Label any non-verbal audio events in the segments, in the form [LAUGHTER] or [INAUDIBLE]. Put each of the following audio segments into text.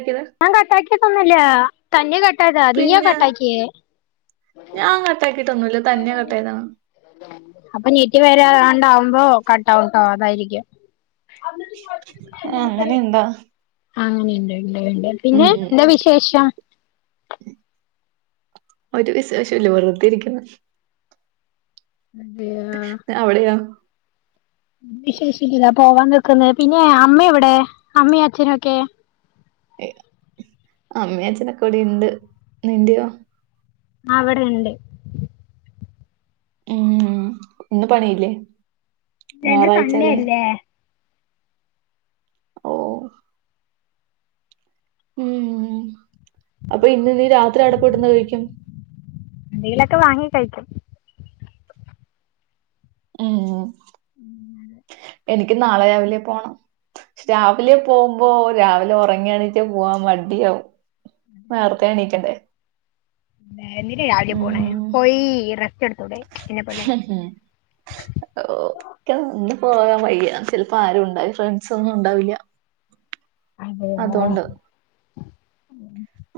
ക്കിയത് ഞാൻ കട്ടാക്കിയതൊന്നല്ല തന്നെ കട്ടായതാ നീയാ പിന്നെ കട്ടാക്ക്യേ ഞാൻ കട്ടാക്കിട്ടൊന്നുല്ല തന്നെ കട്ടായതാണ് അപ്പൊ നൈറ്റ് വരാ ഞാണ്ടാവുമ്പോ കട്ടാവുംട്ടോ അതായിരിക്കും ഏഹ് അങ്ങനിണ്ടോ അങ്ങനീണ്ട് ഇണ്ട് ഇണ്ട് പിന്നെ എന്താ വിശേഷം ഒരു വിശേഷൂല്ല വെർതെ ഇരിക്ക്ന്ന് അവിടെയൊ വിശേഷിക്കില്ല പോവാ നിക്ക്ന്ന് പിന്നെ അമ്മെ എവിടെ അമ്മിം അച്ഛനൊക്കെ അമ്മി അഛനൊക്കെ ഇവിടിണ്ട് നിന്റെയോ അഹ് ഇവടെ ഇണ്ട് ഉം ഇന്ന് പണിയില്ലേ ഇല്ല ഇന്ന് സൺഡേ ഞായറാഴ്ചല്ലേ അല്ലേ ഓ ഉം അപ്പൊ ഇന്ന് നീ രാത്രി അടപോയിട്ട് എന്താ കഴിക്കും എന്തെങ്കിലൊക്കെ വാങ്ങി കഴിക്കും ഏ എനിക്ക് നാളെ രാവിലെ പോണം പക്ഷെ രാവിലെ പോമ്പോ രാവിലെ ഒറങ്ങിഎണീറ്റ് പോവാൻ മട്യാവും നേർത്തെ എണീക്കണ്ടേ എന്തിനാ രാവിലെ പോണേ ഉം പോയി റെസ്റ്റെട്ത്തൂടെ എന്നെ പോലെ ഓക്കെ പോകാൻ വയ്യ ചെൽപ്പോ ആരും ഉണ്ടാവില്ല ഫ്രണ്ട്സൊന്നും ഉണ്ടാവില്ല അതെ അതുകൊണ്ട്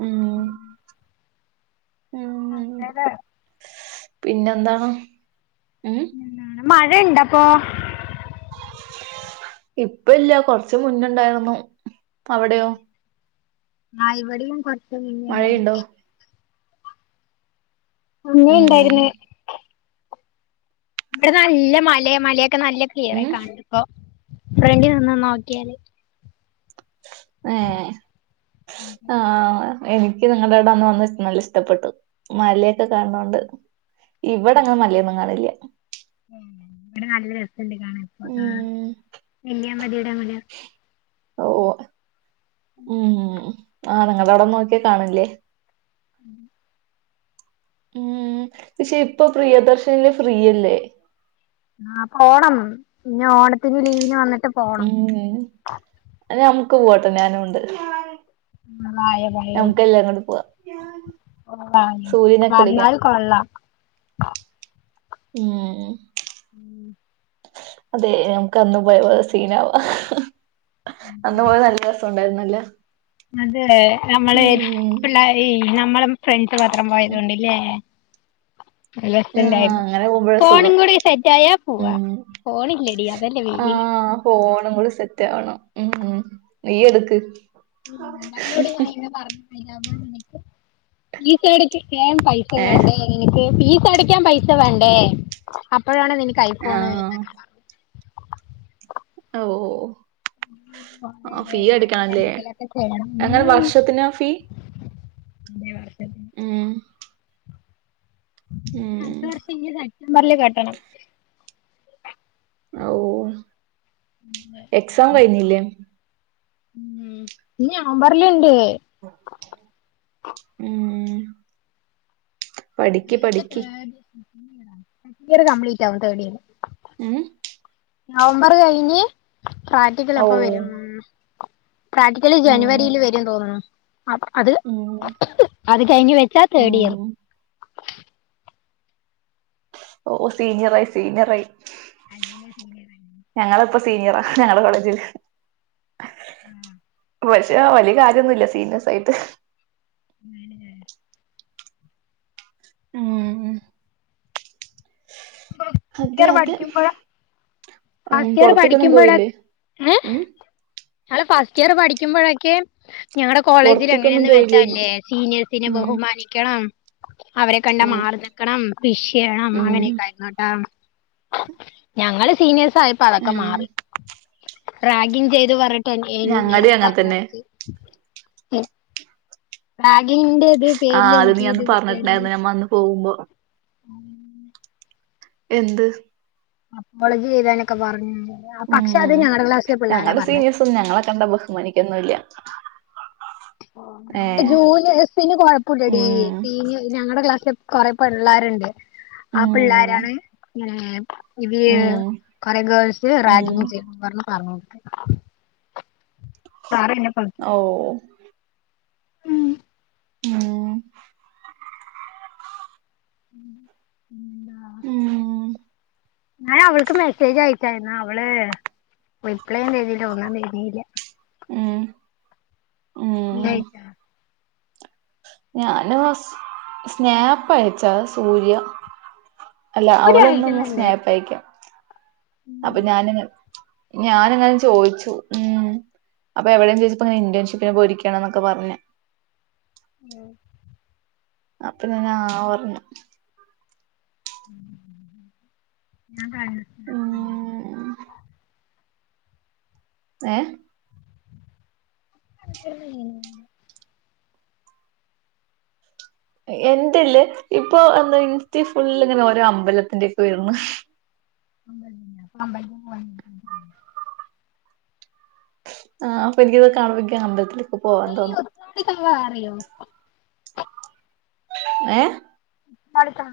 ഉം [UNINTELLIGIBLE] പിന്നെ എന്താണ് മഴ ഇണ്ടപ്പൊ ഇപ്പ ഇല്ല കൊർച്ച് മുന്നെണ്ടാര്ന്നു അവിടെയോ ആ ഇവിടെയും കൊർച്ച് മുന്നേ ഇണ്ടായ്നു മഴയുണ്ടോ അങ്ങെനെ ഉം ഇണ്ടായിര്ന്ന് ഇവിടെ നല്ല മല മലക്കെ നല്ല ഉം ക്ലിയറായി കാണണ്ട് ഇപ്പോ ഫ്രണ്ട് നിന്ന് നോക്കിയാല് ഏ ആഹ് എനിക്ക് നിങ്ങൾടെ അവിടെ അന്ന് വന്ന് നല്ല ഇഷ്ടപ്പെട്ടു മലയൊക്കെ കാൺണോണ്ട് ഇവിടെ അങ്ങനെ മലയൊന്നും കാണില്ല ഇവടെ നല്ല രസണ്ട് കാണന് ഇപ്പതാ ഉം നെല്ലിയാമ്പതിയുടെ മല ഓ ഉം ആഹ് നിങ്ങളവിടെ നോക്കിയാ കാണൂല്ലേ ഉം ഉം പക്ഷെ ഇപ്പൊ പ്രിയദർശ്ന്ല് ഫ്രീയല്ലേ ആ അപ്പൊ പോണൊന്ന് ഇഞ്ഞ് ഓണത്തിന് ലീവിന് വന്നിട്ട് ഉ പോണം അ നമ്ക്ക് പോണട്ടോ ഞാനുണ്ട് വായ നമ്ക്കെല്ലാരും കൂടി പോവാ ഓ വന്നാല് കൊള്ളാം ഉം ഉം അതെ നമക്ക് അന്നുപോയ പോലെ സീൻ ആവാ. അന്ന് പോയത് നല്ല രസം ഉണ്ടായിരു ന്നല്ലേ? അതെ നമ്മളെ എ പിള്ളറെയ് ഈ നമ്മളും ഫ്രണ്ട്സും മാത്രം പോയതുകൊണ്ട്ല്ലേ. ആ അങ്ങനെ പോകുമ്പോഴ ഫോണും സുഖം കൂടി സെറ്റ് ആയാ പോവാ ഉം. ഫോണില്ലടി അതല്ലേ പേടി ആഹ ഹോണം ഇവൾ സെറ്റ് ആവണം. ഉം ഉം നി എടുക്ക്. ഉം അവനോട്‌ ഞാൻ ഇന്ന് പറഞ്ഞ്കഴിഞ്ഞപോ എനിക്ക്. ഈ [UNINTELLIGIBLE] പൈസ ഏഹ് വേണ്ടേ എനിക്ക് ഫീ അടക്കാൻ പൈസ വേണ്ടേ അപ്പോഴാണ് നിനക്ക് ഐഫോൺ ആഹ് [UNINTELLIGIBLE] ഓ ഓഓ [UNINTELLIGIBLE] ഞാനിനിന്തെങ്കിലും ഒകെയെ ചെയണം അങ്ങനെ മ്മ് വർഷത്തിനാ ഫീ മ്മ്. [UNINTELLIGIBLE] ഉം ഉം അടുത്ത വർഷം ഇനി സെപ്റ്റംബറില് കെട്ടണം. ഔ എക്സാം കഴ്ന്നില്ലേ? ഉം മ്മ് ഇനി നവംബറിലുണ്ട്. പഠിക്കി പഠിക്കി. ഫെ ഇയർ കംപ്ലീറ്റ് ആവും തേഡ് ഇയർ. ഏ നവംബർ കഴിഞ്ഞ് പ്രാക്ടിക്കൽ അപ്പൊ ഓഹ് വരുംമ്മ് പ്രാക്ടിക്കലി ഉം ജനുവരിയിൽ വരും തോന്നു ന്നു. അ അത് ഉം അത് കഴിഞ്ഞ് വെച്ചാ തേർഡ് ഇയർ. ഉം ഓ സീനിയർ ആയി സീനിയർ ആയി. അനിയൻ സീനിയർ. സീനിയറ ആ ഞങ്ങളുടെ കോളേജിൽ. ഹെ പക്ഷെ വലിയ കാര്യന്നുയില്ല സീനിയസ് ആയിട്ട്. ഞാൻ ഞാൻ ഉം മ്മ് അതെ അതെ ഉം ആസ്തിയാർ പൊറത്തേക്കൊന്നും പോയില്ലേ പഠിക്കുമ്പോയൊക്കെ ഏ. ഇയാൾ ഫസ്റ്റ് ഇയർ പഠിക്കുമ്പോഴൊക്കെ. ഞങ്ങളുടെ കോളേജിൽ പൊറത്തേക്കൊന്നും യെങ്ങനെയെന്ന് പോയില്ലേന്ന് വെച്ചൽയില്ലേ സീനിയേഴ്സിനെ ഉം ബഹുമാനിക്കണം. അവരെ കണ്ടാ ഉം മാർ നിക്കണം വിഷ് ചെയ്യണം ഉം അങ്ങനെയൊക്കെ ആയിരുന്നുട്ടാ. ഞങ്ങള് സീനിയേഴസ് ആയപ്പോ അതൊക്കെ ഉം മാറി റാഗിങ് ചെയ്ത് വെ പറട്ട എന്നെ ഞങ്ങടേം അങ്ങനെ പറഞ്ഞ് തന്നെ കൊടുത്ത് ഏ. മാഗിന്റെ ഇത് ആ പേരിൽ അത് നീ എനിക്ക് അന്ന് ഇത് കിട്ടടി. പറഞ്ഞിട്ടുണ്ടായിരുന്നു ഞമ്മ അന്ന് പോകുമ്പോ എന്ത്? അപ്പോളജി ചെയ്താനൊക്കെ പറഞ്ഞ് ഉം. ഉം ഞങ്ങളെ സീനിയേഴ്സും ഞങ്ങളെ കണ്ട ബഹുമാനിക്കൊന്നുല്ല. ഏ ഞ ജൂനിഎയ്സിന്ന് കൊഴപ്പല്ലടീ ഉം സീന ഞങ്ങളെക്ലാസ്സ്. കൊറെ പിള്ളേരുണ്ട് ആ ഉം പിള്ളോരാണ് ഇങ്ങനെ ഇത് ഉം കൊറെ ഗേൾസ് ഉം റാഗിങ് ചെയ്തുഎന്ന് പറന്ന് [UNINTELLIGIBLE] സാർ എന്നെ ഓ ആഹ ഉം ഉം ന്താ. ഉം ഞൻ അവൾക്ക് മെസ്സേജ് അയച്ചായിരുന്നു അവള് റിപ്ലയും തർന്നില്ല [UNINTELLIGIBLE] വേർന്നില്ല. ഉം [UNINTELLIGIBLE] ഞാന് സ്നാപ്പ് അയച്ചാ സൂര്യ അല്ല ഇവര് അവളൊന്നും സ് അയക്കുന്നുണ്ട് ന്നേപ്പയക്കാം അപ്പൊ ഞാനങ്ങ ഞാനങ്ങനെ ചോയിച്ചു ഉം അപ്പൊ എവിടെന്ന് ചോച്ചപ്പപ്പോെ ഇന്റേൺഷിപ്പിനെ പോയിരിക്കാന്ന് പറഞ് ഉം അപ്പൊ [UNINTELLIGIBLE] ഞ്ഞു [UNINTELLIGIBLE] ഉം ഏ എന്തല് ഇപ്പൊ എാ ഇൻസ്റ്റ ഫുൾ ഇങ്ങനെ ഓരോ അമ്പലത്തിന്റെ ഒക്കെ വരുന്നു [UNINTELLIGIBLE] ആ അപ്പൊ എനിക്കിതൊ കാണുമ്പോ അമ്പലത്തിലൊക്കെ പോവാൻ നീ തോന്നുന്നു ഉത്രാടി കവ അറിയോ ഏ അടുക്കണ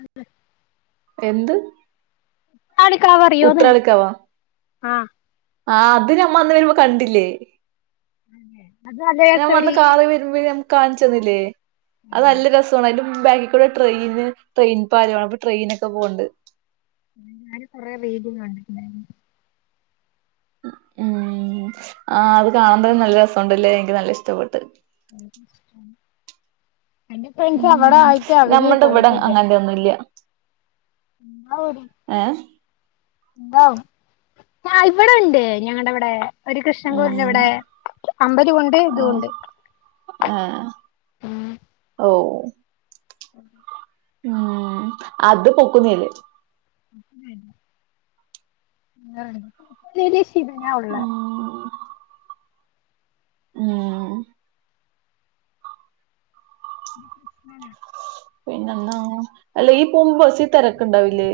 എന്ത് [UNINTELLIGIBLE] വറിയോന്ന് ഉത്രാളിക്കാവാ ആ ആ അത് നമ്മ അന്ന് വരുമ്പോ കണ്ടില്ലേ അത് നല്ല ഞാൻ വന്ന് രസടി കാറ് വരുമ്പോഴ കാണിച്ചന്നില്ലേ അത് നല്ല രസമാണ് ബാക്കികൂടെ ട്രെയിന് ട്രെയിൻപ്പാല അപ്പൊ ട്രെയിനക്കെ പോവ്ണ്ട് ഞാന് കൊറെ [UNINTELLIGIBLE] കണ്ടിരുന്നു ഉം ആ അത് കാണാൻ തെ നല്ല രസണ്ടല്ലേ എനിക്ക് നല്ല ഇഷ്ടപ്പെട്ട് [UNINTELLIGIBLE] എൻ്റെ ഫ്രണ്ട്സ് അവിടെ ഉം ആയിട്ട് അവര് നമ്മുടെ ഇവിടെ പോയിട്ടില്ല അങ്ങനത്തെ ഒന്നുംല്ല ഔ ഏ ഔ ഞ ഇവിടെ ഉണ്ട് ഞങ്ങള ഇവിടെ ഒരു കൃഷ്ണൻകൂടിന് ഉം ഇവിടെ അമ്പലവുണ്ട് ആ ഇതുണ്ട് ആ ഉം ഓ [UNINTELLIGIBLE] ഉം അത് പൊക്കുന്നില്ലെ [UNINTELLIGIBLE] ശിവനാ ഉള്ള ഉം ഉം [UNINTELLIGIBLE] പിന്നെന്താ അല്ല ഈ പോകുമ്പോ ബസിൽ തിരക്കുണ്ടാവില്ലേ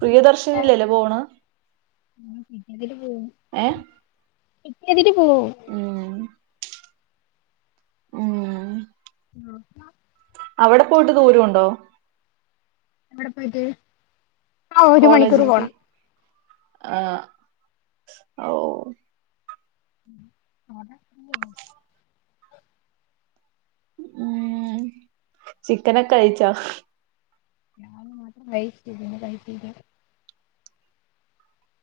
പ്രിയദർശനിെല ല്ലെ പോണ് കതിട്ട് പോ ഏ കറ്റിയതിട്ട് പോ ഉം ഉം [UNINTELLIGIBLE] അവിടെ പോയിട്ട് ദൂരംണ്ടോ എവിടെ പോയിട്ട് ആ ഒരു മണിക്കൂർ പോണം ആ ഓ അ [UNINTELLIGIBLE] ഉം ചിക്കനൊക്കെ കഴിച്ചോ ഞൻ മാത്രം കൈ ചിട്ടില്ല [INAUDIBLE]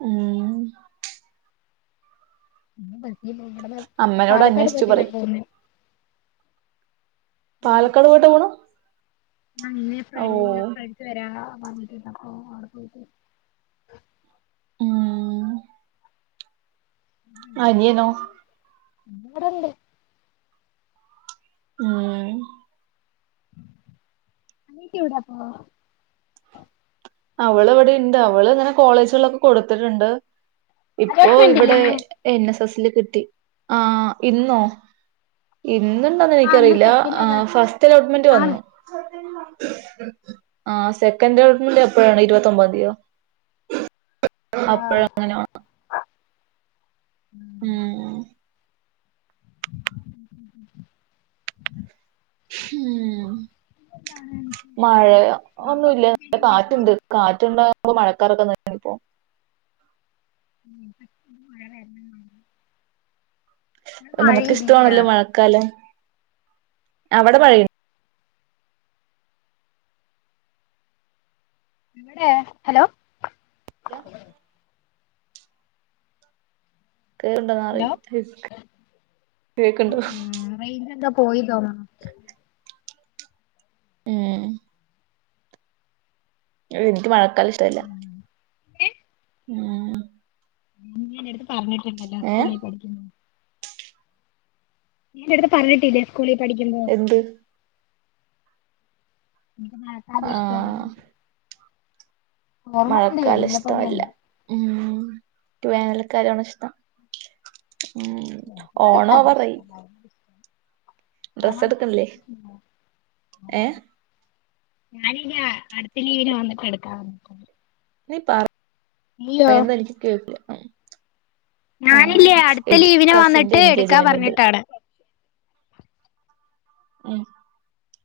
ഉം ബസ അവിടെന്ന അമ്മനോട് പാലക്കാട് അന്വേഷിച്ചു പോയിട്ടാ ഞാൻ പറയ് പോന്നേ പാലക്കാട് പോയിട്ട് പോണു ആ ഇന്ന് ഫ ഓ ഫ്രണ്ട്സ് വരാന്ന് പറഞ്ഞിട്ട്ണ്ട് അപ്പൊ അവിടെ പോയിട്ട് ഉം അനിയനോ ഇബടെണ്ട് ഉം അനിയത്തി എവിടെ പോ അവള് ഇവിടെ ഇണ്ട്. അവള് ഇങ്ങനെ കോളേജേൾളോക്കെ കൊടുത്തിട്ടുണ്ട് ഇപ്പൊ അലോട്ട്മെന്റ് ഇവിടെ ഇല്ലേന്ന് എൻ എസ് എസ് ല് കിട്ടി ആ ഇന്നോ ഇന്ന്ണ്ടോന്ന് ആ ഇന്ന് എനിക്കറിയില്ല. സെക്കൻഡ് ആ അലോട്ട് ഫസ്റ്റ് അലോട്ട്മെന്റ് ആണ് വന്നു ആ സെക്കൻഡ് അലോട്ട്മെൻഡ് എപ്പോഴാണ്. ഇരുവത്തൊബാതിയൊ അപ്പഴ ആഹ് അങ്ങനെ വാണ് ഉം [UNINTELLIGIBLE] ഉം എന്താണ് വിശേഷം മഴ യൊ നാളെ ഒന്നുമല്ല. പോയി കഴിഞ്ഞാ ഇപ്പൊ കാറ്റുണ്ട് വരും കാറ്റുണ്ട പോ മഴക്കാറൊക്കെനല്ല ണിപ്പോ അ മഴ നിനക്ക് ഇല്യ അവടെ പറയു എ ഹലോ ! ! ഹലോ ! ! ! ! ! ! കേക്ക് ആ കേക്ക്ണ്ടോ ആ റേഞ്ച് എന്തോ പോയി തോന്ന്ണ് ഉം ൻക്ക് മഴക്കാലഷ്ടല്ല [UNINTELLIGIBLE] ഉം നീയ്യ് എന്റെ അടുത്ത് പറഞ്ഞിട്ടുണ്ടല്ലോ ഏ സ്കൂളിൽ [UNINTELLIGIBLE] നിന്റെടുത്ത് പറഞ്ഞിട്ടില്ലേ സ്കൂളിൽ പഠിക്കുമ്പോ? എന്ത് എനിക്ക് മഴക്കാലം ആഹ് ഇഷ്ടല്ലാന്ന് മഴക്കാലം ഇഷ്ട്ടവല്ല പോലെയല്ല ഉം [UNINTELLIGIBLE] വേനൽക്കാലാണ് ഇഷ്ടം. ഉം എനിക്ക് ഓണാവാറായി. ആ ഏ [UNINTELLIGIBLE] ഞാനിനി അടുത്ത ലീവിന് വന്നിട്ട് എടുക്കാവെന്ന്. നീ പറ പറയുന്നെ എനിക്ക് [UNINTELLIGIBLE] ആഹ് ഞാനില്ലേ അട്ത്ത എനിക്ക് ലീവിന് കസിന്റെ വന്നിട്ട് എടുക്കാ എൻഗേജ്മെന്റ് ഉണ്ട് പറഞ്ഞിട്ടാണ്. ഉം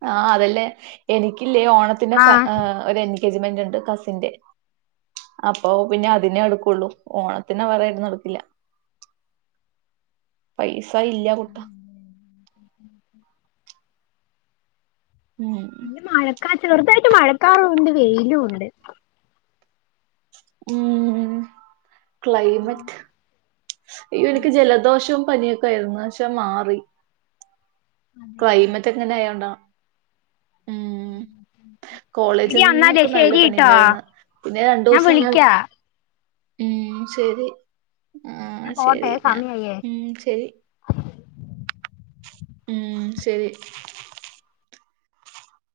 ആഹ് അതല്ലേ എനിക്കില്ലേ ഓണത്തിന്റെ ക ആഹ് ഒരെൻ ഗേജ്മെന്റിണ്ട് കസിന്റെ അപ്പോ പിന്നെ അതിനെ എടുക്കൊള്ളൂ. ഓണത്തിന് വേറെ ആയിട്ടൊന്നും എടുക്കില്ല പൈ സ ഇല്ലാ കുട്ടാ. ഉം [UNINTELLIGIBLE] മഴക്കാല ചെറുതായിട്ട് മഴക്കാറുമുണ്ട് വെയിലുമുണ്ട്. ഉം ക്ലൈമറ്റ് അയ്നെടക്ക് ജലദോഷം പനിയൊക്കെയായിരുന്നു പക്ഷെ മാറി ക്ലൈമറ്റ് ങ്ങനായോണ്ടാ ഉം എടി കോളേജിൽ അന്നാലേ നിന്നൊക്കെ നല്ല ശരിട്ടോ പനിയിണ്ടായിരുന്ന് പിന്നെ രണ്ടൂസം ഞാൻ ഉം ശരി ആഹ് ഞാൻ ശരി പോട്ടെ ഞാ സമയായേ ഉം ശരി ഉം ശരി